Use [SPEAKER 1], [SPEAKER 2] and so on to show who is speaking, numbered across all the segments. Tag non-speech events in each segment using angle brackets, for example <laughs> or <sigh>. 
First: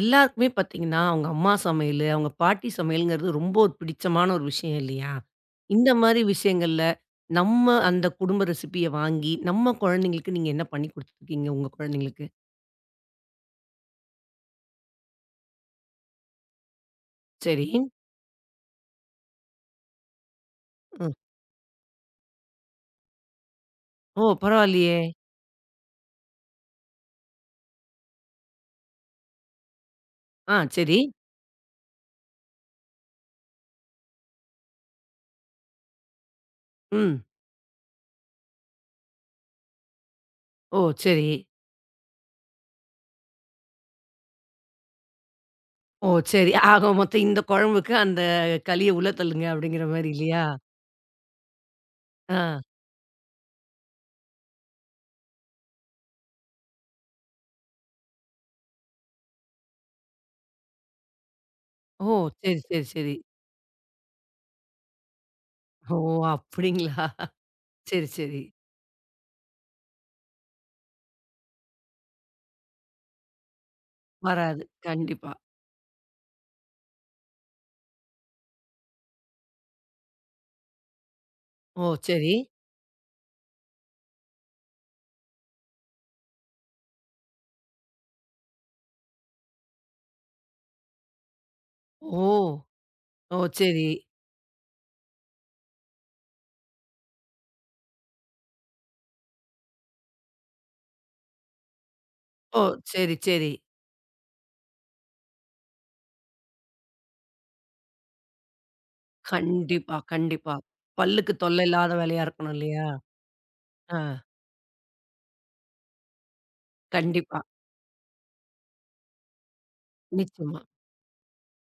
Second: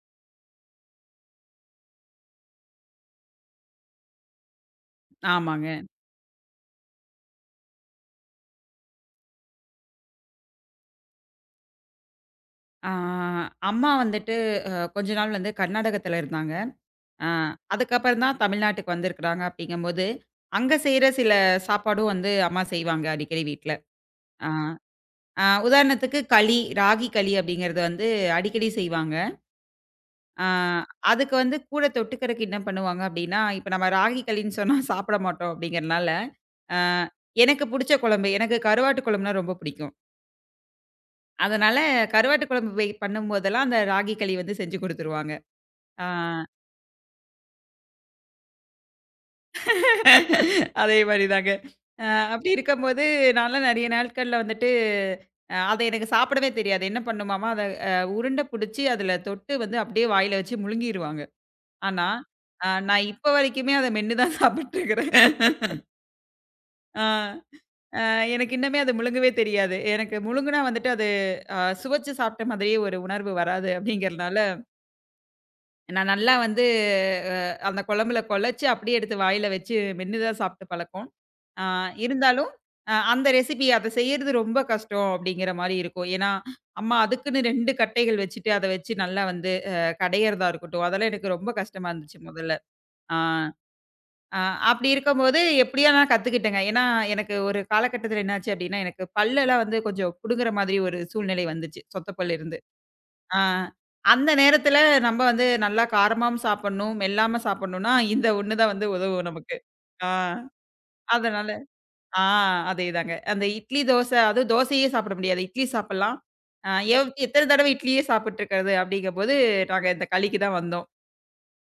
[SPEAKER 1] எல்லாருக்குமே பார்த்தீங்கன்னா, அவங்க அம்மா சமையலு, அவங்க பாட்டி சமையலுங்கிறது ரொம்ப ஒரு பிடிச்சமான விஷயம் இல்லையா?
[SPEAKER 2] ஆமாங்க.
[SPEAKER 1] இந்த மாரி விஷயங்கள்ல, நம்ம அந்த குடும்ப ரெசிபிய வாங்கி, நம்ம குழந்தைங்களுக்கு நீங்க என்ன பண்ணி குடுத்துருக்கீங்க உங்க குழந்தைங்களுக்கு?
[SPEAKER 2] ஆ அம்மா வந்துட்டு கொஞ்ச நாள் வந்து கர்நாடகத்தில இருந்தாங்க. அ
[SPEAKER 1] சரி.
[SPEAKER 2] அதுக்கப்புறம் தான் தமிழ்நாட்டுக்கு வந்திருக்கிறாங்க அப்படிங்கும்போது, அங்க செய்ற
[SPEAKER 1] ம்.
[SPEAKER 2] சில சாப்பாடும் வந்து அம்மா செய்வாங்க அடிக்கடி வீட்ல.
[SPEAKER 1] ஓ!
[SPEAKER 2] ஆ
[SPEAKER 1] பரவாயில்லையே!
[SPEAKER 2] அ உதாரணத்துக்கு களி, ராகி களி அப்படிங்கிறது வந்து அடிக்கடி செய்வாங்க. ஆ
[SPEAKER 1] ஆ, சரி.
[SPEAKER 2] அதுக்கு வந்து கூட தொட்டுக்கிறக்கு என்ன பண்ணுவாங்க அப்படின்னா, இப்ப நம்ம ராகி களின்னு சொன்னா சாப்பிட மாட்டோம் அப்படிங்கிறனால, அ
[SPEAKER 1] ம்.
[SPEAKER 2] எனக்கு புடிச்ச குழம்பு எனக்கு கருவாட்டு குழம்புனா ரொம்ப பிடிக்கும்.
[SPEAKER 1] ஓ! சரி.
[SPEAKER 2] அதனால கருவாட்டு குழம்பு வை பண்ணும்போதெல்லாம் அந்த ராகி களி வந்து செஞ்சு குடுத்துருவாங்க. ஆ.
[SPEAKER 1] ஓ! சரி. ஆக மொத்தம் இந்த குழம்புக்கு அந்த களிய உள்ள தள்ளுங்க அப்படிங்கிற மாரி இல்லையா?
[SPEAKER 2] <laughs> அதே மாரி தாங்க. அ
[SPEAKER 1] ஆ.
[SPEAKER 2] அப்படி இருக்கும்போது, நான்லாம் நெறைய நாட்கள்ல வந்துட்டு, அத எனக்கு சாப்பிடவே தெரியாது. என்ன பண்ணுமாமா, அத அ உருண்ட புடிச்சு அதில தொட்டு வந்து அப்படியே வாயில வச்சு முழுங்கிருவாங்க. ஆனா,
[SPEAKER 1] ஓ! சரி, சரி,
[SPEAKER 2] நான்
[SPEAKER 1] சரி.
[SPEAKER 2] இப்ப வரைக்குமே அத மென்னு தான் சாப்பிட்டுருக்கிறேன்.
[SPEAKER 1] ஓ!
[SPEAKER 2] ஆ.
[SPEAKER 1] அப்படிங்களா?
[SPEAKER 2] அ
[SPEAKER 1] சரி, சரி.
[SPEAKER 2] எனக்கு இன்னமே அது முழுங்கவே தெரியாது. எனக்கு முழுங்குனா வந்துட்டு அது அ சுவைச்சு சாப்பிட்ட மாதிரியே ஒரு உணர்வு வராது அப்படிங்கிறனால
[SPEAKER 1] வராது. கண்டிப்பா.
[SPEAKER 2] நான் நல்லா வந்து அ அந்த குழம்புல குழச்சு, அப்படியே எடுத்து வாயில வச்சு மென்னு தான் சாப்பிட்டு பழக்கம். ஆ
[SPEAKER 1] ஓ! சரி.
[SPEAKER 2] இருந்தாலும், அந்த ரெசிபி அத செய்யறது ரொம்ப கஷ்டம் அப்படிங்கிற மாரி இருக்கும். ஏன்னா, அம்மா அதுக்குன்னு 2 கட்டைகள் வச்சுட்டு, அத வச்சு நல்லா வந்து கடையறதா இருக்கட்டும், அதெல்லாம் எனக்கு ரொம்ப கஷ்டமா இருந்துச்சு
[SPEAKER 1] ஓ!
[SPEAKER 2] முதல்ல. ஆ
[SPEAKER 1] ஓ! சரி.
[SPEAKER 2] அ அப்படி இருக்கும்போது எப்படியோ நான் கத்துக்கிட்டேங்க. ஏன்னா, எனக்கு ஒரு காலகட்டத்தில என்னாச்சு அப்படின்னா, எனக்கு பல்லெல்லாம் வந்து கொஞ்சம் புடுங்குற மாதிரி ஒரு சூழ்நிலை வந்துச்சு, சொத்த பல் இருந்து.
[SPEAKER 1] ஓ! சரி,
[SPEAKER 2] ஆ.
[SPEAKER 1] சரி.
[SPEAKER 2] அந்த நேரத்துல நம்ம வந்து நல்லா காரமாவும் சாப்பிடணும், மெல்லாம சாப்பிடணும்னா, இந்த ஒண்ணு தான் வந்து உதவும் நமக்கு.
[SPEAKER 1] கண்டிப்பா,
[SPEAKER 2] ஆ
[SPEAKER 1] கண்டிப்பா. பல்லுக்கு
[SPEAKER 2] அதனால
[SPEAKER 1] தொல்லை இல்லாத
[SPEAKER 2] ஆ
[SPEAKER 1] வேலையா இருக்கணும் இல்லையா?
[SPEAKER 2] அதேதாங்க. அந்த இட்லி,
[SPEAKER 1] ஆ.
[SPEAKER 2] தோசை அதுவும் தோசையே சாப்பிட முடியாது. இட்லி சாப்பிடலாம். அ எவ்
[SPEAKER 1] கண்டிப்பா.
[SPEAKER 2] எத்தன தடவ இட்லியே சாப்பிட்டுருக்கிறது அப்படிங்கும்போது, நாங்க இந்த களிக்கு தான்
[SPEAKER 1] நிச்சயமா.
[SPEAKER 2] வந்தோம்.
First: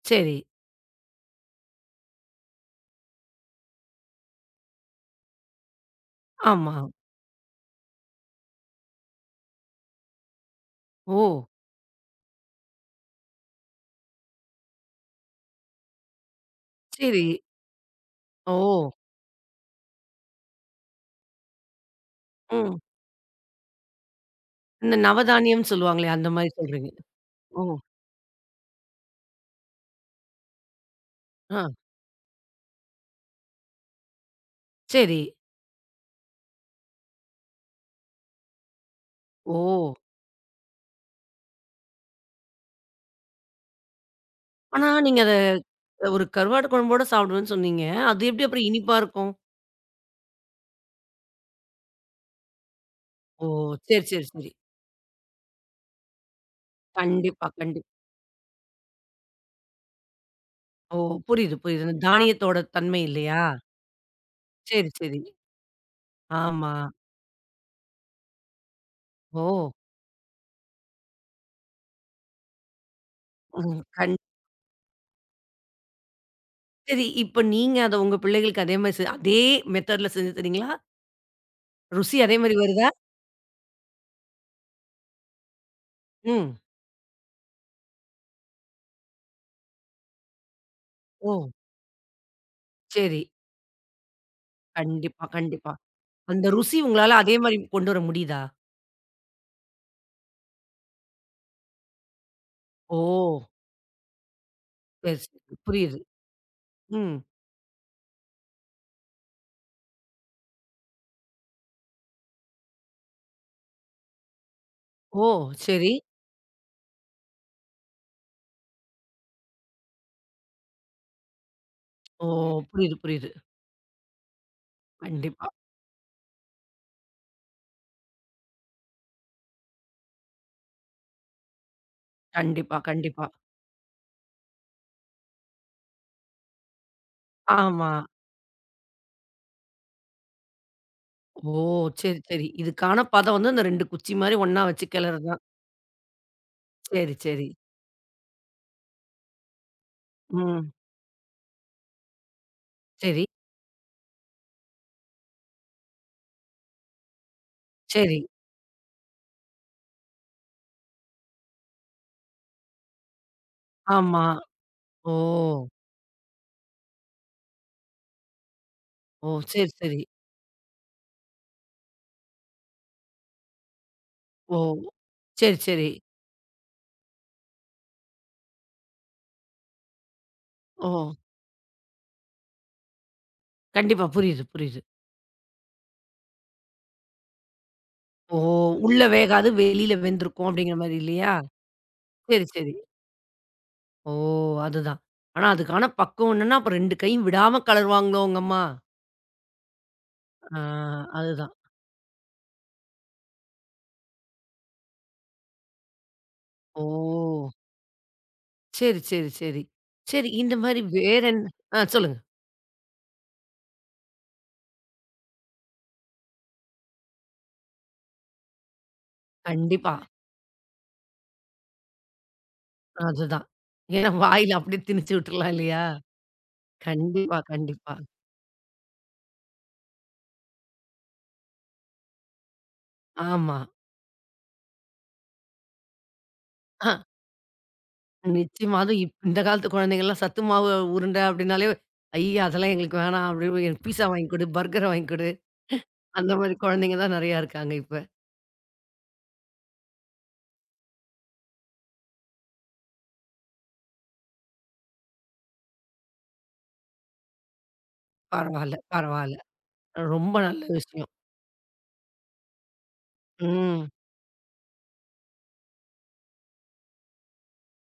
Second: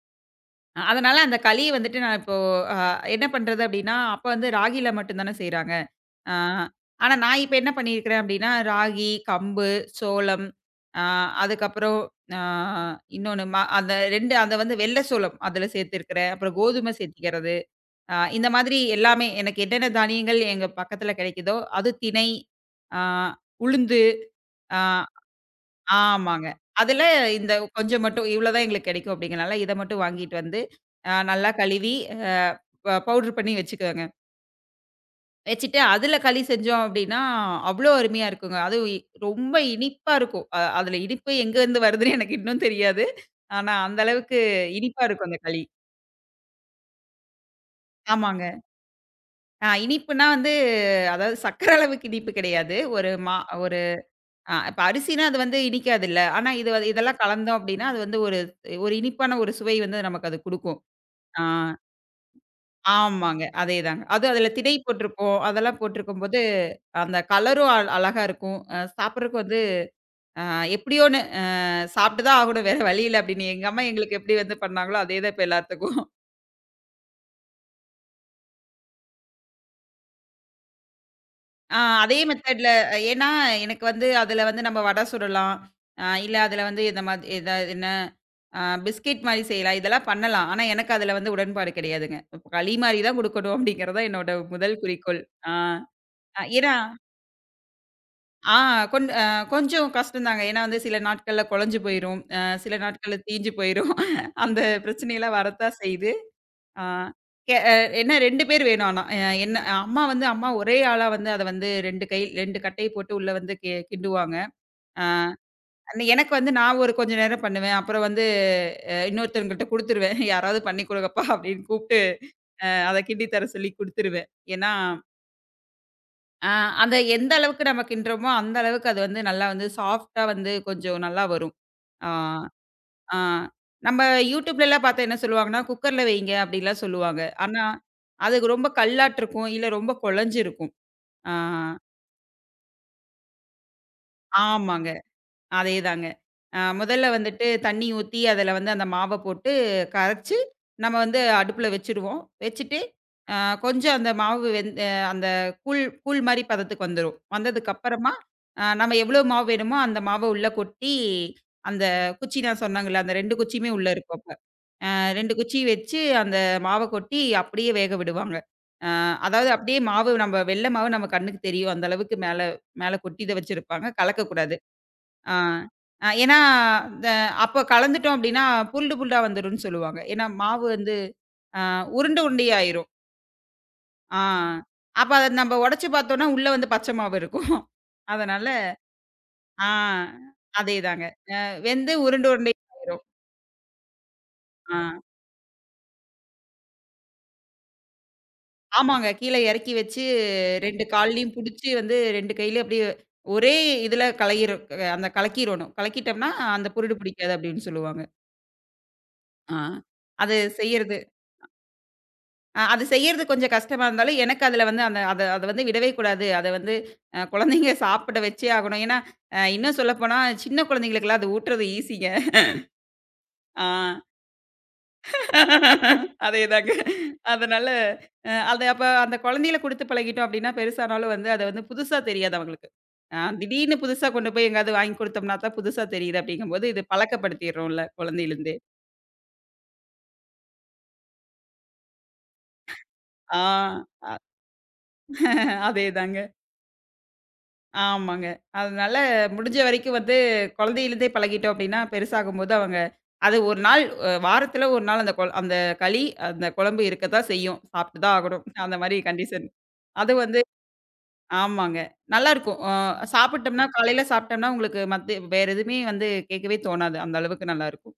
[SPEAKER 1] சரி.
[SPEAKER 2] அதனால அந்த களி வந்துட்டு நான் இப்போ அ என்ன பண்றது அப்டின்னா, அப்ப வந்து ராகில மட்டும் தானே செய்றாங்க. ஆ
[SPEAKER 1] ஆமா.
[SPEAKER 2] ஆனா நான் இப்ப என்ன பண்ணியிருக்கிறேன் அப்டின்னா, ராகி, கம்பு, சோளம், அ
[SPEAKER 1] ஓ!
[SPEAKER 2] அதுக்கப்புறம் அ இன்னொன்னு அந்த 2 அத வந்து வெள்ள சோளம் அதுல சேர்த்திருக்கிறேன். அப்புறம் கோதுமை
[SPEAKER 1] சரி.
[SPEAKER 2] சேர்த்திக்கிறது. இந்த மாதிரி
[SPEAKER 1] ஓ!
[SPEAKER 2] எல்லாமே எனக்கு என்னென்ன தானியங்கள் எங்க பக்கத்துல கிடைக்குதோ, அது திணை,
[SPEAKER 1] ம்.
[SPEAKER 2] அ உளுந்து, அ
[SPEAKER 1] இந்த நவதானியம் சொல்லுவாங்களே, அந்த
[SPEAKER 2] ஆமாங்க.
[SPEAKER 1] மாரி சொல்றீங்க.
[SPEAKER 2] அதுல இந்த
[SPEAKER 1] ஓ!
[SPEAKER 2] கொஞ்சம் மட்டும் இவ்வளோ தான் எங்களுக்கு கிடைக்கும் அப்படிங்கிறனால, இத மட்டும் வாங்கிட்டு வந்து நல்லா
[SPEAKER 1] ஆ.
[SPEAKER 2] கழுவி, அ ப பவுடர் பண்ணி வச்சுக்குவேங்க.
[SPEAKER 1] சரி.
[SPEAKER 2] வச்சுட்டு அதுல களி செஞ்சோம் அப்படின்னா, அவ்வளோ அருமையா இருக்குங்க. அதுவும் ரொம்ப
[SPEAKER 1] ஓ!
[SPEAKER 2] இனிப்பா இருக்கும். அதுல இனிப்பு எங்கருந்து வருதுன்னு எனக்கு இன்னும் தெரியாது. ஆனா அந்த அளவுக்கு
[SPEAKER 1] ஆனா
[SPEAKER 2] இனிப்பா
[SPEAKER 1] நீங்க
[SPEAKER 2] இருக்கும்
[SPEAKER 1] அத
[SPEAKER 2] அந்த களி.
[SPEAKER 1] ஒரு கருவாடு குழம்போட சாப்பிடுவேன்னு சொன்னீங்க. அது எப்படி
[SPEAKER 2] ஆமாங்க.
[SPEAKER 1] அப்புறம் இனிப்பா இருக்கும்?
[SPEAKER 2] இனிப்புனா வந்து அதாவது சர்க்கரை அளவுக்கு இனிப்பு கிடையாது. ஒரு மா
[SPEAKER 1] ஓ!
[SPEAKER 2] ஒரு
[SPEAKER 1] சரி, சரி, சரி.
[SPEAKER 2] இப்ப அரிசினா அது வந்து இனிக்காதுல்ல. ஆனா இது வ இதெல்லாம்
[SPEAKER 1] கண்டிப்பா,
[SPEAKER 2] கலந்தோம் அப்டின்னா,
[SPEAKER 1] கண்டிப்
[SPEAKER 2] அது வந்து ஒரு ஒரு இனிப்பான ஒரு சுவை வந்து நமக்கு அது குடுக்கும்.
[SPEAKER 1] ஓ!
[SPEAKER 2] ஆ
[SPEAKER 1] புரியுது, புரியுது. அந்த தானியத்தோட தன்மை
[SPEAKER 2] ஆமாங்க.
[SPEAKER 1] இல்லையா?
[SPEAKER 2] அதேதாங்க. அதுவும் அதுல திணை
[SPEAKER 1] சரி, சரி.
[SPEAKER 2] போட்டிருப்போம். அதெல்லாம் போட்டிருக்கும்போது,
[SPEAKER 1] ஆமா.
[SPEAKER 2] அந்த கலரும் அழகா இருக்கும். சாப்பிடுறதுக்கு
[SPEAKER 1] ஓ!
[SPEAKER 2] வந்து அ எப்டியோன்னு அ சாப்பிட்டு தான் ஆகணும். வேற வழி இல்ல அப்டின்னு எங்க
[SPEAKER 1] ம்.
[SPEAKER 2] அம்மா எங்களுக்கு எப்டி வந்து பண்ணாங்களோ, அதே தான் இப்ப எல்லாத்துக்கும்.
[SPEAKER 1] சரி. இப்ப நீங்க அத உங்க பிள்ளைகளுக்கு அதே மாரி செ அதே மெத்தட்ல செஞ்சு தர்றீங்களா?
[SPEAKER 2] ஆ அதே
[SPEAKER 1] ருசி அதே மாரி
[SPEAKER 2] மெத்தேட்ல
[SPEAKER 1] வருதா?
[SPEAKER 2] ஏன்னா, எனக்கு வந்து அதுல வந்து நம்ம வடை சுடலாம். இல்ல
[SPEAKER 1] ம்.
[SPEAKER 2] அதுல வந்து இந்த மாதிரி ஏதாவது என்ன பிஸ்கெட் மாரி செய்யலாம். இதெல்லாம் பண்ணலாம். ஆனா, எனக்கு அதுல வந்து
[SPEAKER 1] ஓ!
[SPEAKER 2] உடன்பாடு கிடையாதுங்க. இப்ப களி மாரி தான்
[SPEAKER 1] சரி.
[SPEAKER 2] குடுக்கணும் அப்படிங்கிறது தான் என்னோட முதல் குறிக்கோள்.
[SPEAKER 1] கண்டிப்பா,
[SPEAKER 2] ஆ
[SPEAKER 1] கண்டிப்பா.
[SPEAKER 2] ஆ,
[SPEAKER 1] அந்த
[SPEAKER 2] ஏன்னா
[SPEAKER 1] ருசி உங்களால அதே மாரி கொண்டு வர முடியுதா?
[SPEAKER 2] ஆ கொஞ் அ கொஞ்சம் கஷ்டம்தாங்க. ஏன்னா வந்து சில நாட்கள்ல குழஞ்சு போயிரும். சில
[SPEAKER 1] ஓ!
[SPEAKER 2] நாட்கள்ல தீஞ்சு போயிரும். <laughs> அந்த
[SPEAKER 1] சரி,
[SPEAKER 2] பிரச்சனையெல்லாம்
[SPEAKER 1] சரி.
[SPEAKER 2] வரத்தான்
[SPEAKER 1] புரியுது.
[SPEAKER 2] செய்யுது. ஆ
[SPEAKER 1] ம்.
[SPEAKER 2] கெ அ என்ன 2 பேர் வேணும் ஆனா. அ என்ன அம்மா வந்து ஒரே ஆளா வந்து அத வந்து 2 கை 2 கட்டை போட்டு உள்ள வந்து கிண்டுவாங்க. ஆ.
[SPEAKER 1] ஓ! சரி.
[SPEAKER 2] அன்ன எனக்கு வந்து நான் ஒரு கொஞ்ச நேரம் பண்ணுவேன். அப்புறம் வந்து இன்னொருத்தவங்கள்ட்ட குடுத்துருவேன். <laughs> யாராவது பண்ணி குடுங்கப்பா அப்படின்னு கூப்ட்டு,
[SPEAKER 1] ஓ! புரியுது,
[SPEAKER 2] அத கிண்டி
[SPEAKER 1] புரியுது.
[SPEAKER 2] தர சொல்லி குடுத்துருவேன். ஏன்னா,
[SPEAKER 1] கண்டிப்பா,
[SPEAKER 2] அ அந்த எந்த அளவுக்கு நம்ம கிண்டுறோமோ, அந்த அளவுக்கு அது வந்து நல்லா வந்து சாஃப்ட்டா வந்து கொஞ்சம் நல்லா வரும். ஆ,
[SPEAKER 1] கண்டிப்பா,
[SPEAKER 2] ஆ
[SPEAKER 1] கண்டிப்பா.
[SPEAKER 2] நம்ம யூடியூப்லலாம் பார்த்தா என்ன சொல்லுவாங்கன்னா, குக்கர்ல வைங்க அப்படிலாம் சொல்லுவாங்க. ஆனா,
[SPEAKER 1] ஆமா.
[SPEAKER 2] அது ரொம்ப கல்லாட்டு இருக்கும். இல்ல ரொம்ப குழஞ்சு இருக்கும். ஆ,
[SPEAKER 1] ஓ! சரி, சரி. இதுக்கான பதம் வந்து அந்த 2 குச்சி மாரி ஒண்ணா வச்சு
[SPEAKER 2] ஆமாங்க.
[SPEAKER 1] கிளறது தான்.
[SPEAKER 2] அதேதாங்க. முதல்ல
[SPEAKER 1] சரி,
[SPEAKER 2] வந்துட்டு
[SPEAKER 1] சரி.
[SPEAKER 2] தண்ணி ஊத்தி, அதில வந்து அந்த மாவ போட்டு கரைச்சு,
[SPEAKER 1] ம்.
[SPEAKER 2] நம்ம வந்து அடுப்புல வச்சுருவோம். வச்சுட்டு,
[SPEAKER 1] சரி,
[SPEAKER 2] அ கொஞ்சம் அந்த மாவு வெந்த அந்த கூழ் கூழ் மாரி பதத்துக்கு வந்துரும். வந்ததுக்கப்புறமா,
[SPEAKER 1] சரி.
[SPEAKER 2] நம்ம எவ்வளோ மாவு வேணுமோ, அந்த மாவ உள்ள கொட்டி, அந்த குச்சி நான் சொன்னேங்கல்ல, அந்த 2 குச்சியுமே உள்ள இருக்கும்
[SPEAKER 1] ஆமா.
[SPEAKER 2] அப்ப.
[SPEAKER 1] ஓ!
[SPEAKER 2] 2 குச்சி வச்சு, அந்த மாவ கொட்டி அப்படியே வேக விடுவாங்க. அ
[SPEAKER 1] ஓ!
[SPEAKER 2] அதாவது
[SPEAKER 1] சரி,
[SPEAKER 2] அப்படியே
[SPEAKER 1] சரி.
[SPEAKER 2] மாவு நம்ம வெள்ள மாவு நம்ம கண்ணுக்கு தெரியும். அந்த அளவுக்கு மேல மேல கொட்டி தான் வச்சிருப்பாங்க. கலக்கக்கூடாது.
[SPEAKER 1] ஓ!
[SPEAKER 2] ஆ.
[SPEAKER 1] சரி, சரி.
[SPEAKER 2] ஏன்னா, த அப்போ கலந்துட்டோம் அப்டின்னா, புருண்டு புருண்டா வந்துரும்ன்னு சொல்லுவாங்க. ஏன்னா, மாவு
[SPEAKER 1] ஓ!
[SPEAKER 2] வந்து அ உருண்ட உருண்டையாயிரும்.
[SPEAKER 1] கண்டிப்பா.
[SPEAKER 2] ஆ.
[SPEAKER 1] புரியுது, புரியுது.
[SPEAKER 2] அப்ப அத நம்ம உடைச்சு பார்த்தோம்னா, உள்ள வந்து பச்சை மாவு இருக்கும்.
[SPEAKER 1] ஓ!
[SPEAKER 2] அதனால
[SPEAKER 1] உள்ள வேகாது,
[SPEAKER 2] ஆ
[SPEAKER 1] வெளியில வெந்திருக்கும் அப்படிங்கிற மாரி
[SPEAKER 2] அதேதாங்க.
[SPEAKER 1] இல்லையா?
[SPEAKER 2] வெந்து உருண்ட
[SPEAKER 1] சரி, சரி.
[SPEAKER 2] உருண்டையாயிரும்.
[SPEAKER 1] ஓ!
[SPEAKER 2] ஆ.
[SPEAKER 1] அதுதான். ஆனா, அதுக்கான பக்குவம் என்னன்னா, அப்ப 2 கையும் விடாம கலருவாங்களோ உங்க அம்மா?
[SPEAKER 2] ஆமாங்க. கீழ இறக்கி வச்சு
[SPEAKER 1] ஆ,
[SPEAKER 2] 2 கால்லயும்
[SPEAKER 1] அதுதான்.
[SPEAKER 2] புடிச்சு வந்து 2 கையிலயும் அப்டியே ஒரே இதுல கலையிரும் அந்த கலக்கிரணும். கலக்கிட்டோம்னா, அந்த புருடு பிடிக்காது
[SPEAKER 1] ஓ!
[SPEAKER 2] அப்டின்னு சொல்லுவாங்க.
[SPEAKER 1] சரி, சரி,
[SPEAKER 2] ஆ.
[SPEAKER 1] சரி. சரி,
[SPEAKER 2] அது
[SPEAKER 1] இந்த மாரி
[SPEAKER 2] செய்யறது
[SPEAKER 1] வேற என்ன? ஆ, சொல்லுங்க.
[SPEAKER 2] அது செய்யறது கொஞ்சம் கஷ்டமா இருந்தாலும், எனக்கு அதுல வந்து அந்த அத அத வந்து விடவே கூடாது. அத வந்து குழந்தைங்க சாப்பிட வச்சே ஆகணும். ஏன்னா, இன்னும்
[SPEAKER 1] கண்டிப்பா.
[SPEAKER 2] சொல்லப்போனா சின்ன குழந்தைங்களுக்கெல்லாம் அது ஊட்டுறது ஈஸிங்க.
[SPEAKER 1] அதுதான்.
[SPEAKER 2] ஆ
[SPEAKER 1] ஏன்னா வாயில அப்படியே திணிச்சு விட்டுறலாம் இல்லையா?
[SPEAKER 2] அதேதாங்க.
[SPEAKER 1] கண்டிப்பா,
[SPEAKER 2] அதனால
[SPEAKER 1] கண்டிப்பா.
[SPEAKER 2] அது அப்ப அந்த குழந்தையில குடுத்து பழகிட்டோம் அப்படின்னா, பெருசானாலும் வந்து அது வந்து புதுசா தெரியாது அவங்களுக்கு.
[SPEAKER 1] ஆமா.
[SPEAKER 2] திடீர்னு புதுசா கொண்டு போய் எங்கேயாவது வாங்கி குடுத்தோம்னா தான் புதுசா தெரியுது அப்படிங்கும்போது, இது பழக்கப்படுத்திர்றோம்ல குழந்தையிலேருந்தே.
[SPEAKER 1] நிச்சயமா. அதுவும் இந்த காலத்து குழந்தைங்கலாம் சத்து மாவு உருண்டை அப்படின்னாலே, ஐய! அதெல்லாம் எங்களுக்கு வேணாம்,
[SPEAKER 2] ஆ
[SPEAKER 1] அப்படி எனக்கு பீஸா வாங்கி குடு, பர்கர வாங்கி குடு.
[SPEAKER 2] அதேதாங்க.
[SPEAKER 1] அந்த மாரி குழந்தைங்க தான் நெறையா இருக்காங்க இப்ப.
[SPEAKER 2] ஆமாங்க. அதனால முடிஞ்ச வரைக்கும் வந்து குழந்தையிலருந்தே பழகிட்டோம் அப்டின்னா, பெருசாகும்போது அவங்க அது ஒரு நாள் வாரத்துல ஒரு நாள் அந்த கொள் அந்த களி, அந்த குழம்பு இருக்க தான் செய்யும். சாப்ட்டு தான் ஆகணும்.
[SPEAKER 1] பரவால்ல,
[SPEAKER 2] அந்த மாரி
[SPEAKER 1] பரவால்ல.
[SPEAKER 2] கண்டிஷன். அது
[SPEAKER 1] ரொம்ப
[SPEAKER 2] வந்து
[SPEAKER 1] நல்ல விஷயம்.
[SPEAKER 2] ஆமாங்க. நல்லாருக்கும். சாப்பிட்டோம்னா
[SPEAKER 1] ம்.
[SPEAKER 2] காலையில சாப்ட்டோம்னா உங்களுக்கு மத்த வேற எதுவுமே வந்து கேட்கவே தோணாது. அந்த அளவுக்கு நல்லாருக்கும்.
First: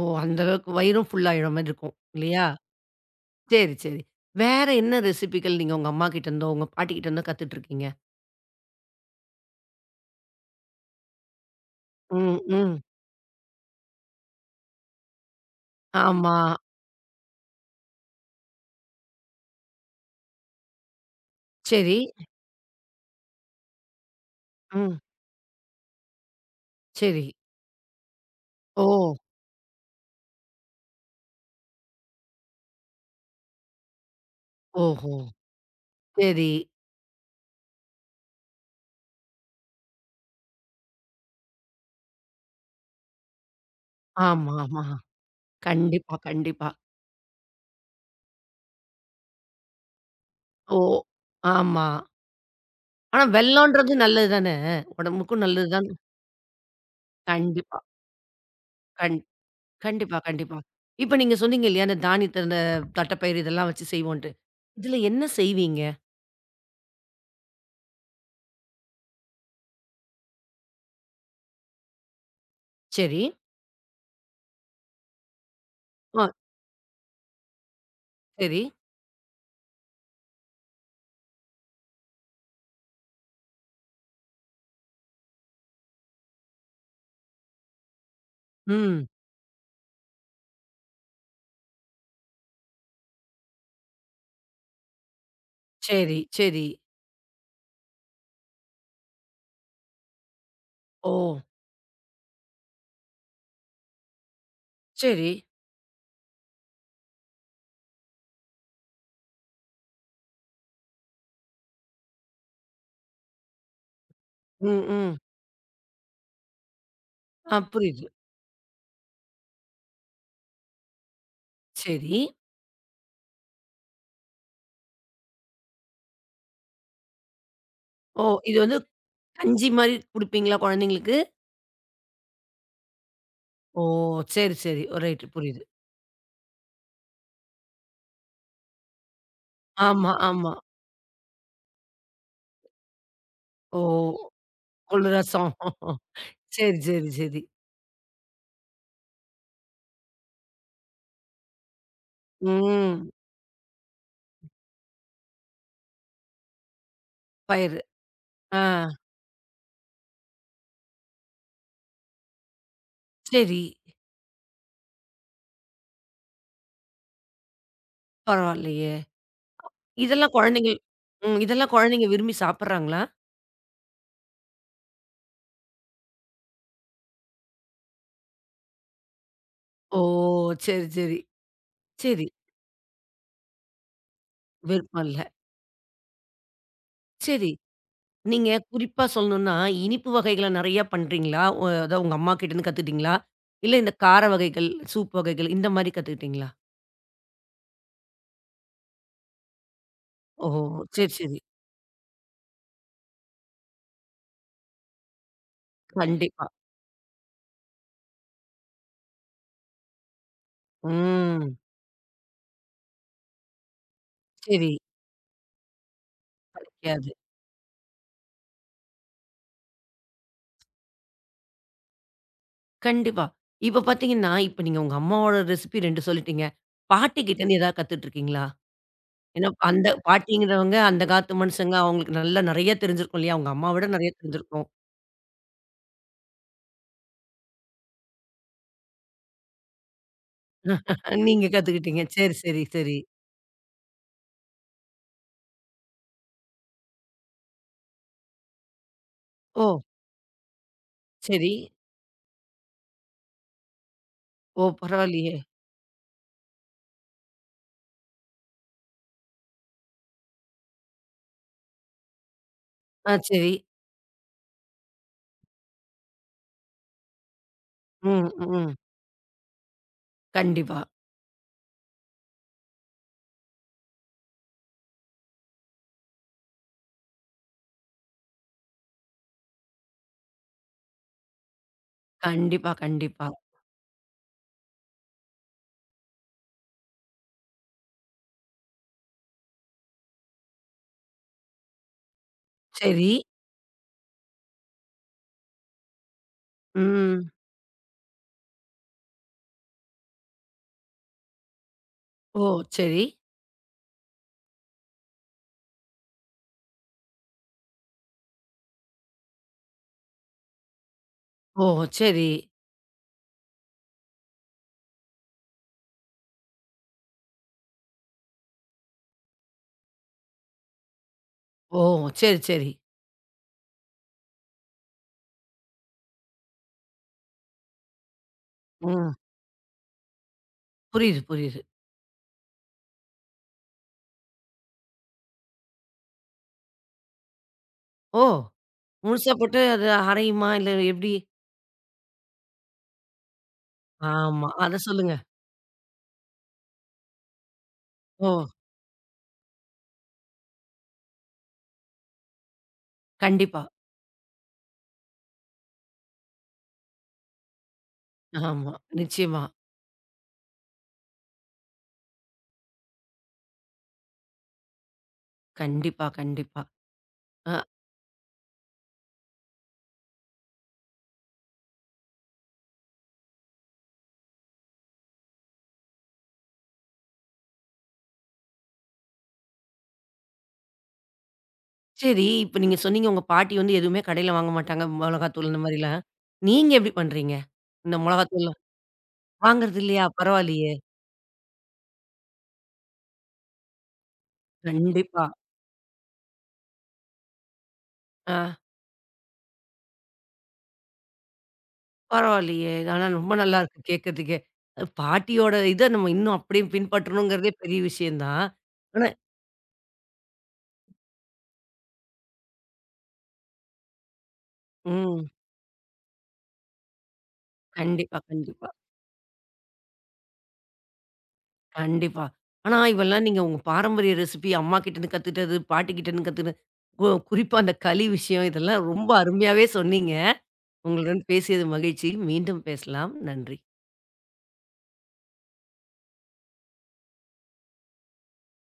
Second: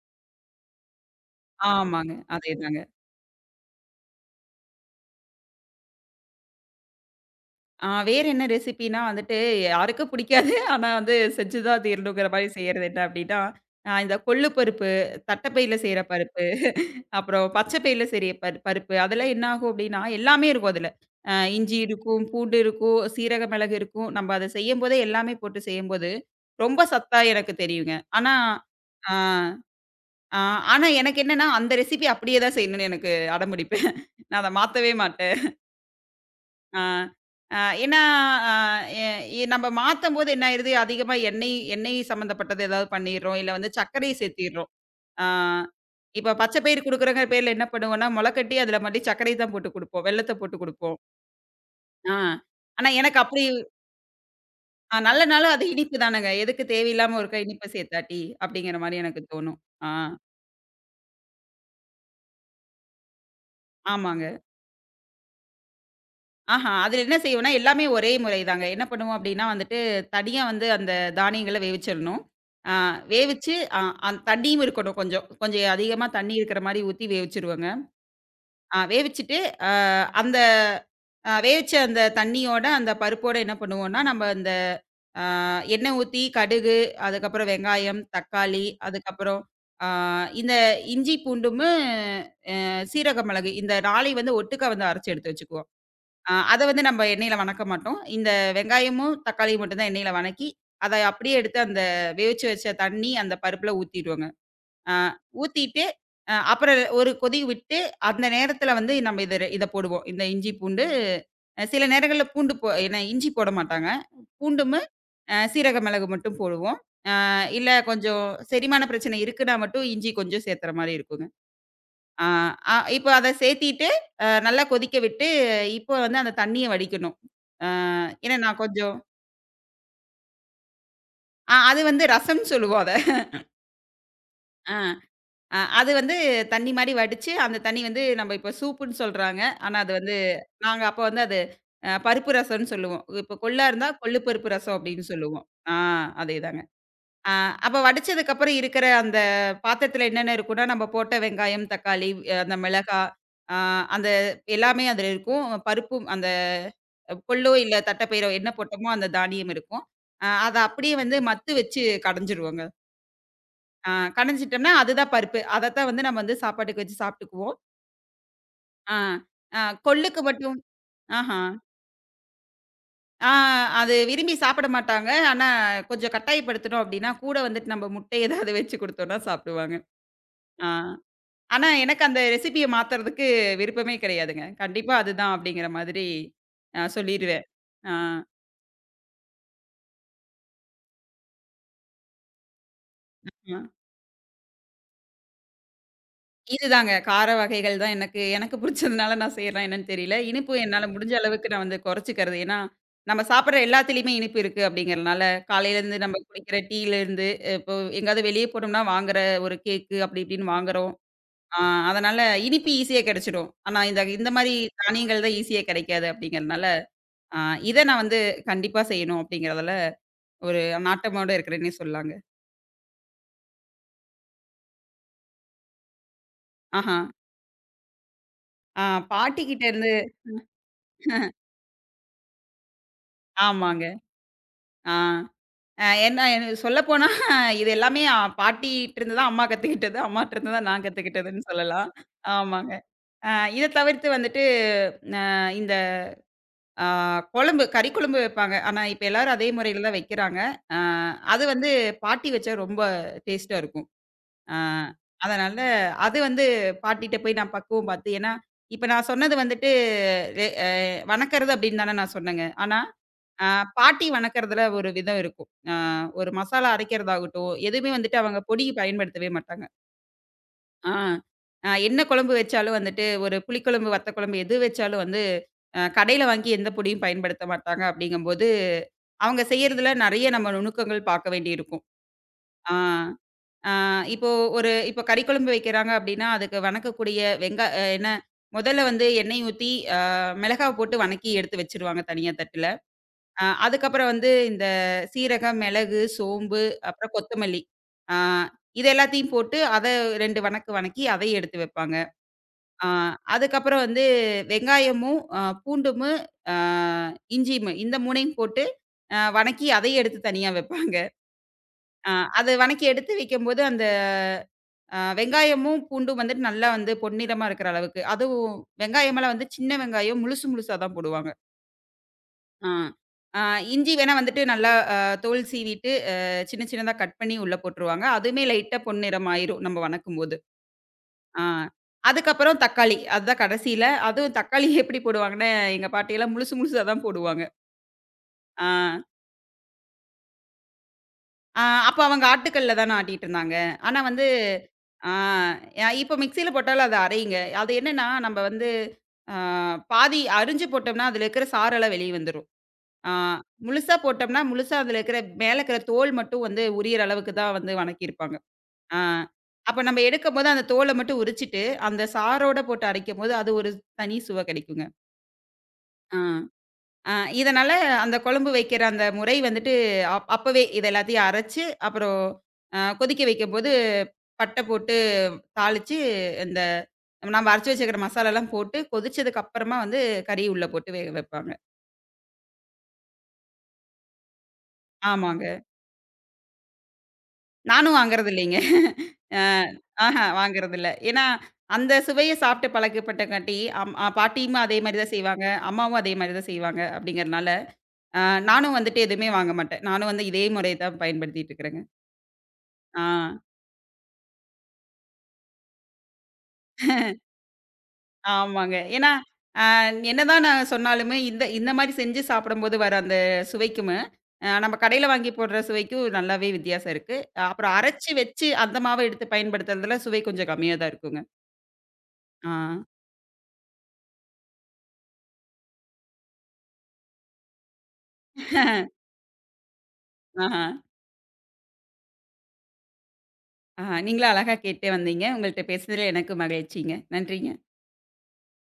[SPEAKER 1] ஓ! அந்த அளவுக்கு வயிறும் ஃபுல் ஆயிடுற மாரி இருக்கும்.
[SPEAKER 2] ஆமாங்க.
[SPEAKER 1] இல்லையா?
[SPEAKER 2] அதேதாங்க.
[SPEAKER 1] சரி, சரி. வேற என்ன ரெசிபிகள் நீங்க உங்க அம்மா கிட்ட இருந்தோ, உங்க பாட்டி கிட்ட இருந்தோ கத்துட்டு இருக்கீங்க?
[SPEAKER 2] வேற என்ன ரெசிபினா வந்துட்டு யாருக்கும் பிடிக்காது. <laughs> ஆனா வந்து செஞ்சு தான் தீரணுங்கிற
[SPEAKER 1] ம்,
[SPEAKER 2] மாரி
[SPEAKER 1] ம்.
[SPEAKER 2] செய்றது என்ன அப்டின்னா, இந்த கொள்ளு பருப்பு, தட்டப்பையில செய்ற
[SPEAKER 1] ஆமா.
[SPEAKER 2] பருப்பு அப்புறம் பச்சை பயிர்ல சரி பருப்பு. அதெல்லாம் என்ன ஆகும் அப்டின்னா, எல்லாமே இருக்கும் அதுல. இஞ்சி
[SPEAKER 1] சரி.
[SPEAKER 2] இருக்கும், பூண்டு இருக்கும், சீரக மிளகு இருக்கும். நம்ம அத செய்யும்போதே
[SPEAKER 1] ம்.
[SPEAKER 2] எல்லாமே போட்டு செய்யும்போது, ரொம்ப சத்தா
[SPEAKER 1] சரி.
[SPEAKER 2] எனக்கு தெரியுங்க. ஆனா
[SPEAKER 1] ஓ!
[SPEAKER 2] ஆ ஆ ஆனா எனக்கு என்னன்னா, அந்த ரெசிபி அப்படியே தான் செய்யணும்னு எனக்கு அடம்பிடிப்பு. நான் அத மாத்தவே
[SPEAKER 1] ஓஹோ!
[SPEAKER 2] மாட்டேன்.
[SPEAKER 1] சரி.
[SPEAKER 2] ஆ அ ஏன்னா, அ எ எ நம்ம மாத்தம்போது என்ன ஆயிருது, அதிகமா எண்ணெய் எண்ணெய் சம்மந்தப்பட்டது ஏதாவது பண்ணிர்றோம். இல்ல வந்து சர்க்கரைய
[SPEAKER 1] ஆமா,
[SPEAKER 2] சேர்த்திர்றோம்.
[SPEAKER 1] ஆமா.
[SPEAKER 2] ஆ.
[SPEAKER 1] கண்டிப்பா,
[SPEAKER 2] இப்ப பச்சை
[SPEAKER 1] கண்டிப்பா.
[SPEAKER 2] பயிறு குடுக்குறோங்கிற பேர்ல என்ன பண்ணுவோம்னா, மொளக்கட்டி அதில மறுபடி சர்க்கரை தான் போட்டு குடுப்போம். வெல்லத்த போட்டு
[SPEAKER 1] ஓ!
[SPEAKER 2] குடுப்போம்.
[SPEAKER 1] ஆமா.
[SPEAKER 2] ஆ. ஆனா எனக்கு
[SPEAKER 1] ஆனா
[SPEAKER 2] அப்படி
[SPEAKER 1] வெல்லம்ன்றது நல்லது தானே!
[SPEAKER 2] நல்ல
[SPEAKER 1] உடம்புக்கும்
[SPEAKER 2] நாளும் அது
[SPEAKER 1] நல்லது தான்.
[SPEAKER 2] இனிப்பு தானங்க. எதுக்கு தேவையில்லாம ஒருக்கா இனிப்பு
[SPEAKER 1] கண்டிப்பா.
[SPEAKER 2] சேத்தாட்டி? அப்படிங்கிற மாரி
[SPEAKER 1] கண்
[SPEAKER 2] எனக்கு தோணும். ஆ.
[SPEAKER 1] கண்டிப்பா, கண்டிப்பா. இப்ப நீங்க சொன்னீங்க இல்லையா, அந்த தானியத்த அந்த தட்டப்பயிறு இதெல்லாம் வச்சு
[SPEAKER 2] ஆமாங்க.
[SPEAKER 1] செய்வோன்ட்டு. இதுல என்ன செய்வீங்க?
[SPEAKER 2] ஆஹா. அதில என்ன செய்வோம்னா, எல்லாமே ஒரே முறை தாங்க. என்ன பண்ணுவோம் அப்படின்னா வந்துட்டு, தனியா வந்து அந்த தானியங்கள வேவிச்சிரணும். ஆ
[SPEAKER 1] சரி.
[SPEAKER 2] வேவிச்சு அ அந் தண்ணியும் இருக்கணும் கொஞ்சம். கொஞ்சம் அதிகமா
[SPEAKER 1] ஆ,
[SPEAKER 2] தண்ணி இருக்கிற மாரி ஊத்தி வேவிச்சுருவேங்க.
[SPEAKER 1] சரி.
[SPEAKER 2] வேவிச்சுட்டு, அ அந்த அ வேவிச்ச அந்த தண்ணியோட, அந்த பருப்போட என்ன பண்ணுவோம்னா, நம்ம அந்த அ எண்ணெய் ஊத்தி, கடுகு, அதுக்கப்புறம் வெங்காயம், தக்காளி,
[SPEAKER 1] ம்.
[SPEAKER 2] அதுக்கப்புறம் அ இந்த இஞ்சி பூண்டுமு, சீரக மிளகு இந்த 4 ஐயும் வந்து ஒட்டுக்கா வந்து அரைச்சு எடுத்து வச்சுக்குவோம்.
[SPEAKER 1] சரி,
[SPEAKER 2] அத
[SPEAKER 1] சரி.
[SPEAKER 2] வந்து நம்ம எண்ணெயில வணக்க மாட்டோம். இந்த வெங்காயமும், தக்காளியும் மட்டும் தான் எண்ணெயில வணக்கி, அத
[SPEAKER 1] ஓ!
[SPEAKER 2] அப்படியே எடுத்து அந்த வேவிச்சு வச்ச தண்ணி அந்த பருப்புல ஊத்திருவோங்க. அ
[SPEAKER 1] சரி.
[SPEAKER 2] ஊத்திட்டு, அப்புறம் ஒரு கொதி விட்டு, அந்த நேரத்தில வந்து நம்ம இத போடுவோம். இந்த இஞ்சி, பூண்டு சில நேரங்கள்ல பூண்டு போ ஏன்னா இஞ்சி போட மாட்டாங்க. பூண்டுமு,
[SPEAKER 1] ம், ம்.
[SPEAKER 2] சீரக மிளகு மட்டும் போடுவோம்.
[SPEAKER 1] ஆ,
[SPEAKER 2] இல்ல
[SPEAKER 1] புரியுது.
[SPEAKER 2] கொஞ்சம் செரிமான பிரச்சனை இருக்குன்னா மட்டும் இஞ்சி கொஞ்சம் சேத்துற மாரி இருக்குங்க.
[SPEAKER 1] சரி.
[SPEAKER 2] ஆ அ இப்போ அத சேத்திட்டு, நல்லா கொதிக்க விட்டு, இப்போ வந்து அந்த தண்ணிய வடிக்கணும். அ
[SPEAKER 1] ஓ!
[SPEAKER 2] ஏன்னா
[SPEAKER 1] இது
[SPEAKER 2] நான்
[SPEAKER 1] வந்து
[SPEAKER 2] கொஞ்சம்
[SPEAKER 1] கஞ்சி மாரி குடுப்பீங்களா குழந்தைங்களுக்கு?
[SPEAKER 2] அது வந்து ரசம்ன்னு சொல்லுவோம் அத.
[SPEAKER 1] ஓ! சரி,
[SPEAKER 2] அ.
[SPEAKER 1] சரி. ஓ, ரைட், புரியுது.
[SPEAKER 2] அது வந்து தண்ணி மாரி வடிச்சு, அந்த தண்ணி வந்து நம்ம இப்ப சூப்புன்னு சொல்றாங்க. ஆனா அது
[SPEAKER 1] ஆமா,
[SPEAKER 2] வந்து
[SPEAKER 1] ஆமா.
[SPEAKER 2] நாங்க அப்ப வந்து அது பருப்பு ரசம்ன்னு சொல்லுவோம். இப்ப கொள்ளா
[SPEAKER 1] ஓ!
[SPEAKER 2] இருந்தா கொள்ளு பருப்பு ரசம் அப்படின்னு
[SPEAKER 1] கொள்ளு
[SPEAKER 2] சொல்லுவோம்.
[SPEAKER 1] ரசம்.
[SPEAKER 2] ஆ அதேதாங்க.
[SPEAKER 1] சரி, சரி,
[SPEAKER 2] அ
[SPEAKER 1] சரி.
[SPEAKER 2] அப்ப வடிச்சதுக்கப்புறம் இருக்கிற அந்த பாத்திரத்துல என்னென்ன இருக்கும்னா, நம்ம போட்ட வெங்காயம், தக்காளி, அந்த மிளகா,
[SPEAKER 1] ம்.
[SPEAKER 2] அ அந்த எல்லாமே அதுல இருக்கும். பருப்பும் அந்த கொள்ளோ இல்ல
[SPEAKER 1] பயிறு.
[SPEAKER 2] தட்டப்பயிரோ என்ன
[SPEAKER 1] ஆ.
[SPEAKER 2] போட்டோமோ அந்த தானியம் இருக்கும். அத அப்படியே வந்து மத்து வச்சு கடைஞ்சிருவோங்க.
[SPEAKER 1] சரி.
[SPEAKER 2] அ கடைஞ்சிட்டோம்னா அதுதான் பருப்பு. அதத்தான் வந்து நம்ம வந்து சாப்பாட்டுக்கு வச்சு சாப்பிட்டுக்குவோம்.
[SPEAKER 1] பரவாயில்லையே!
[SPEAKER 2] ஆ, ஆ கொள்ளுக்கு
[SPEAKER 1] இதெல்லாம்
[SPEAKER 2] மட்டும்
[SPEAKER 1] குழந்தைகள் ம்.
[SPEAKER 2] ஆஹா.
[SPEAKER 1] இதெல்லாம் குழந்தைங்க விரும்பி சாப்பிடுறாங்களா?
[SPEAKER 2] ஆ அது விரும்பி சாப்பிட மாட்டாங்க. ஆனா, கொஞ்சம் கட்டாயப்படுத்துனோம் அப்படின்னா, கூட வந்துட்டு நம்ம முட்டை ஏதாவது வச்சு குடுத்தோம்னா சாப்பிடுவாங்க.
[SPEAKER 1] ஓ!
[SPEAKER 2] ஆ.
[SPEAKER 1] சரி, சரி.
[SPEAKER 2] ஆனா, எனக்கு அந்த
[SPEAKER 1] சரி.
[SPEAKER 2] ரெசிபிய மாத்துறதுக்கு விருப்பமே கிடையாதுங்க. கண்டிப்பா
[SPEAKER 1] விருப்பம் இல்ல.
[SPEAKER 2] அதுதான் அப்படிங்கிற மாதிரி சொல்லிருவேன்.
[SPEAKER 1] சரி. நீங்க குறிப்பா சொல்லணும்னா, இனிப்பு வகைகள நெறையா பண்றீங்களா? அதான் உங்க அம்மா கிட்டேருந்து கத்துக்கிட்டீங்களா?
[SPEAKER 2] ஆ.
[SPEAKER 1] இல்ல இந்த கார வகைகள், சூப் வகைகள் இந்த மாரி கத்துக்கிட்டீங்களா?
[SPEAKER 2] இதுதாங்க. கார வகைகள் தான் எனக்கு எனக்கு புடிச்சதுனால நான் செய்றனா என்னன்னு தெரியல. இனிப்பு
[SPEAKER 1] ஓஹோ!
[SPEAKER 2] என்னால ம்.
[SPEAKER 1] சரி,
[SPEAKER 2] முடிஞ்ச
[SPEAKER 1] சரி.
[SPEAKER 2] அளவுக்கு நான் வந்து கொறைச்சுக்கிறது. ஏன்னா, நம்ம சாப்பிடுற எல்லாத்துலயுமே இனிப்பு இருக்கு அப்படிங்கிறனால, காலையிலேருந்து நம்ம
[SPEAKER 1] கண்டிப்பா.
[SPEAKER 2] குடிக்கிற டீலேருந்து, இப்போ எங்கேயாவது வெளியே போனோம்னா வாங்குற ஒரு கேக்கு அப்படி இப்படின்னு வாங்குறோம்.
[SPEAKER 1] ம்.
[SPEAKER 2] ஆ அதனால இனிப்பு ஈஸியா கெடைச்சிடும். ஆனா இந்த இந்த மாரி
[SPEAKER 1] சரி.
[SPEAKER 2] தானியங்கள் தான் ஈஸியா கெடைக்காது அப்படிங்கிறனால,
[SPEAKER 1] பழிக்காது.
[SPEAKER 2] ஆ இத நான் வந்து கண்டிப்பா செய்யணும் அப்படிங்கிறதுல ஒரு நாட்டமோட இருக்கிறேன்னே சொல்லலாங்க.
[SPEAKER 1] கண்டிப்பா. இப்ப பார்த்தீங்கன்னா, இப்ப நீங்க உங்க அம்மாவோட ரெசிபி 2 சொல்லிட்டீங்க.
[SPEAKER 2] ஆஹா!
[SPEAKER 1] பாட்டி கிட்டேருந்து ஏதாவது கத்துட்டுருக்கீங்களா?
[SPEAKER 2] ஆ
[SPEAKER 1] ஏன்னா, அந்த
[SPEAKER 2] பாட்டிகிட்டேருந்து
[SPEAKER 1] பாட்டிங்கிறவங்க அந்த காலத்து மனுஷங்க. அவங்களுக்கு நல்லா நெறைய தெரிஞ்சிருக்கும் இல்லையா? உங்க அம்மாவ
[SPEAKER 2] ஆமாங்க.
[SPEAKER 1] விட நெறைய தெரிஞ்சிருக்கும்.
[SPEAKER 2] ஆ. என்ன என சொல்லப்போனா இது எல்லாமே பாட்டிட்டருந்து தான் அம்மா கத்துக்கிட்டது. அம்மாட்டருந்து தான் நான்
[SPEAKER 1] <laughs>
[SPEAKER 2] கத்துக்கிட்டதுன்னு
[SPEAKER 1] நீங்க
[SPEAKER 2] சொல்லலாம்.
[SPEAKER 1] கத்துக்கிட்டீங்க. சரி, சரி,
[SPEAKER 2] ஆமாங்க.
[SPEAKER 1] சரி.
[SPEAKER 2] அ இத தவிர்த்து வந்துட்டு அ இந்த அ குழம்பு, கறி குழம்பு வைப்பாங்க. ஆனா இப்ப எல்லாரும் அதே
[SPEAKER 1] ஓ!
[SPEAKER 2] முறையில தான் வைக்கிறாங்க. அ அது
[SPEAKER 1] சரி.
[SPEAKER 2] வந்து பாட்டி வச்சா ரொம்ப டேஸ்ட்டா இருக்கும். அ
[SPEAKER 1] ஓ! பரவாயில்லையே!
[SPEAKER 2] அதனால அது வந்து பாட்டிட்ட போய் நான் பக்குவம் பார்த்து ஏன்னா, இப்ப நான் சொன்னது வந்துட்டு ரெ அ வணக்கறது அப்படின்னு தானே நான் சொன்னேங்க. ஆனா
[SPEAKER 1] ஆ,
[SPEAKER 2] ஆ
[SPEAKER 1] சரி.
[SPEAKER 2] பாட்டி வணக்கறதுல ஒரு விதம் இருக்கும். ஒரு மசாலா அரைக்கிறதாகட்டும், எதுவுமே வந்துட்டு
[SPEAKER 1] ம்,
[SPEAKER 2] அவங்க பொடி
[SPEAKER 1] ம்.
[SPEAKER 2] பயன்படுத்தவே மாட்டாங்க.
[SPEAKER 1] கண்டிப்பா.
[SPEAKER 2] ஆ அ என்ன குழம்பு வச்சாலும் வந்துட்டு, ஒரு புளிக்குழம்பு, வத்த குழம்பு எது வச்சாலும் வந்து கடையில வாங்கி எந்த பொடியும் பயன்படுத்த மாட்டாங்க அப்படிங்கும்போது, அவங்க செய்யறதுல நெறைய நம்ம நுணுக்கங்கள் பார்க்க வேண்டியிருக்கும்.
[SPEAKER 1] கண்டிப்பா,
[SPEAKER 2] ஆ
[SPEAKER 1] கண்டிப்பா.
[SPEAKER 2] ஆ இப்போ இப்போ கறிக்குழம்பு வைக்கிறாங்க அப்படின்னா, அதுக்கு வணக்கக்கூடிய வெங்கா அ என்ன முதல்ல வந்து எண்ணெய் ஊத்தி, அ மிளகாய் போட்டு வணக்கி எடுத்து வச்சுருவாங்க தனியா தட்டுல.
[SPEAKER 1] சரி.
[SPEAKER 2] அதுக்கப்புறம் வந்து இந்த சீரகம், மிளகு, சோம்பு, அப்புறம்
[SPEAKER 1] ம்.
[SPEAKER 2] கொத்தமல்லி. ஆ இது எல்லாத்தையும் போட்டு அத 2 வணக்கி அதையும் எடுத்து வைப்பாங்க.
[SPEAKER 1] ஓ!
[SPEAKER 2] ஆ
[SPEAKER 1] சரி.
[SPEAKER 2] அதுக்கப்புறம் வந்து வெங்காயமும், பூண்டுமு, அ இஞ்சியுமு இந்த 3யும் போட்டு வணக்கி அதையும் எடுத்து தனியா வைப்பாங்க.
[SPEAKER 1] ஓ!
[SPEAKER 2] அ
[SPEAKER 1] சரி.
[SPEAKER 2] அத வணக்கி எடுத்து வைக்கும்போது அந்த வெங்காயமும், பூண்டும் வந்துட்டு நல்லா வந்து பொன்னிறமா இருக்கிற அளவுக்கு. அதுவும் வெங்காயமெல்லாம் வந்து சின்ன வெங்காயம் முழுசு முழுசா தான் போடுவாங்க.
[SPEAKER 1] ஓ! சரி,
[SPEAKER 2] ஆ.
[SPEAKER 1] சரி.
[SPEAKER 2] ஆ இஞ்சி வேணா வந்துட்டு நல்லா தோல் சீவிட்டு சின்ன சின்னதா கட் பண்ணி உள்ள போட்டுருவாங்க. அதுவுமே லைட்டா
[SPEAKER 1] ம்.
[SPEAKER 2] பொன்னிறம் ஆயிரும் நம்ம வணக்கும்போது.
[SPEAKER 1] புரியுது,
[SPEAKER 2] ஆ.
[SPEAKER 1] புரியுது.
[SPEAKER 2] அதுக்கப்புறம் தக்காளி. அதுதான் கடைசியில. அதுவும் தக்காளி <laughs> எப்படி போடுவாங்கன்னா, எங்க பாட்டியெல்லாம் முழுசு முழுசா தான் போடுவாங்க.
[SPEAKER 1] ஓ!
[SPEAKER 2] ஆ.
[SPEAKER 1] முழுசா போட்டு அது அரையுமா? இல்ல எப்படி?
[SPEAKER 2] ஆ அப்ப அவங்க ஆட்டுக்கல்ல தான ஆட்டிட்டுருந்தாங்க. ஆனா வந்து
[SPEAKER 1] ஆமா. அத
[SPEAKER 2] ஆ
[SPEAKER 1] சொல்லுங்க.
[SPEAKER 2] இப்ப மிக்ஸியில போட்டாலும் அத அரையுங்க. அது என்னன்னா
[SPEAKER 1] ஓ!
[SPEAKER 2] நம்ம வந்து ஆ பாதி அரிஞ்சு போட்டோம்னா, அதுல இருக்கிற சாறெல்லாம் வெளிய வந்துரும். ஆ
[SPEAKER 1] கண்டிப்பா.
[SPEAKER 2] முழுசா போட்டோம்னா, முழுசா அதுல இருக்கிற மேல இருக்கிற தோல் மட்டும் வந்து உரியிற அளவுக்கு தான் வந்து வணக்கியிருப்பாங்க.
[SPEAKER 1] ஆமா.
[SPEAKER 2] ஆ.
[SPEAKER 1] நிச்சயமா.
[SPEAKER 2] அப்ப நம்ம எடுக்கும்போது அந்த தோல மட்டும் உரிச்சுட்டு, அந்த சாரோட போட்டு அரைக்கும்போது, அது ஒரு தனி சுவை கிடைக்குங்க.
[SPEAKER 1] கண்டிப்பா,
[SPEAKER 2] ஆ.
[SPEAKER 1] கண்டிப்பா.
[SPEAKER 2] ஆ
[SPEAKER 1] அ
[SPEAKER 2] இதனால அந்த குழம்பு வைக்கிற அந்த முறை வந்துட்டு, அப்பவே இது எல்லாத்தையும் அரைச்சு, அப்புறம் கொதிக்க வைக்கும்போது, பட்டை போட்டு தாளிச்சு, இந்த நம்ம அரைச்சு வச்சுக்கிற மசாலாலாம் போட்டு, கொதிச்சதுக்கு அப்புறமா வந்து கறி உள்ள போட்டு வேக வைப்பாங்க.
[SPEAKER 1] சரி. இப்ப நீங்க சொன்னீங்க உங்க பாட்டி வந்து எதுவுமே கடையில வாங்க மாட்டாங்க.
[SPEAKER 2] ஆமாங்க.
[SPEAKER 1] மொளகாத்தூள் இந்த மாரிலாம். நீங்க எப்படி பண்றீங்க?
[SPEAKER 2] நானும்
[SPEAKER 1] இந்த
[SPEAKER 2] வாங்குறது இல்லைங்க.
[SPEAKER 1] மொளகாத்தூள்லாம்
[SPEAKER 2] அ
[SPEAKER 1] வாங்குறது இல்லையா?
[SPEAKER 2] ஆஹா
[SPEAKER 1] பரவாயில்லையே.
[SPEAKER 2] வாங்குறதில்ல. ஏன்னா, அந்த சுவைய சாப்பிட்டு பழக்கப்பட்டங்காட்டி, அம் அ பாட்டியும் அதே மாரி தான்
[SPEAKER 1] கண்டிப்பா.
[SPEAKER 2] செய்வாங்க. அம்மாவும் அதே மாரி தான் செய்வாங்க அப்படிங்கிறனால, அ
[SPEAKER 1] ஆ,
[SPEAKER 2] நானும் வந்துட்டு எதுவுமே வாங்க மாட்டேன். நானும் வந்து இதே முறைய தான் பயன்படுத்திட்டு இருக்கிறேங்க.
[SPEAKER 1] பரவாயில்லையே.
[SPEAKER 2] ஆ
[SPEAKER 1] ஆனா ரொம்ப நல்லா இருக்கு கேட்கறதுக்கே. அ பாட்டியோட இத நம்ம இன்னும் அப்படியே பின்பற்றணுங்கிறதே பெரிய விஷயம் தான்.
[SPEAKER 2] ஆமாங்க.
[SPEAKER 1] ஆனா
[SPEAKER 2] ஏன்னா, அ என்னதான் நான் சொன்னாலுமே, இந்த இந்த மாரி செஞ்சு சாப்பிடும்போது வர அந்த சுவைக்குமே, நம்ம கடையில
[SPEAKER 1] ம்.
[SPEAKER 2] வாங்கி போடுற சுவைக்கும் நல்லாவே வித்தியாசம் இருக்கு. அப்புறம் அரைச்சு
[SPEAKER 1] கண்டிப்பா,
[SPEAKER 2] வச்சு
[SPEAKER 1] கண்டிப்பா,
[SPEAKER 2] அந்த மாவ எடுத்து பயன்படுத்துறதுல சுவை கொஞ்சம் கம்மியா தான் இருக்குங்க.
[SPEAKER 1] கண்டிப்பா.
[SPEAKER 2] ஆ.
[SPEAKER 1] ஆனா இவெல்லாம் நீங்க உங்க பாரம்பரிய ரெசிபி அம்மா கிட்டேருந்து கத்துக்கிட்டது, பாட்டி கிட்டேருந்து கத்துக்கிட்டது, குறிப்பா அந்த களி விஷயம் இதெல்லாம்
[SPEAKER 2] <laughs>
[SPEAKER 1] ரொம்ப அருமையாவே சொன்னீங்க.
[SPEAKER 2] ஆஹா.
[SPEAKER 1] உங்களுடன் பேசியது மகிழ்ச்சி. மீண்டும் பேசலாம். நன்றி.
[SPEAKER 2] ஆ நீங்களும் அழகா கேட்டே வந்தீங்க. உங்கள்ட்ட பேசுனதுல எனக்கு மகிழ்ச்சிங்க. நன்றிங்க.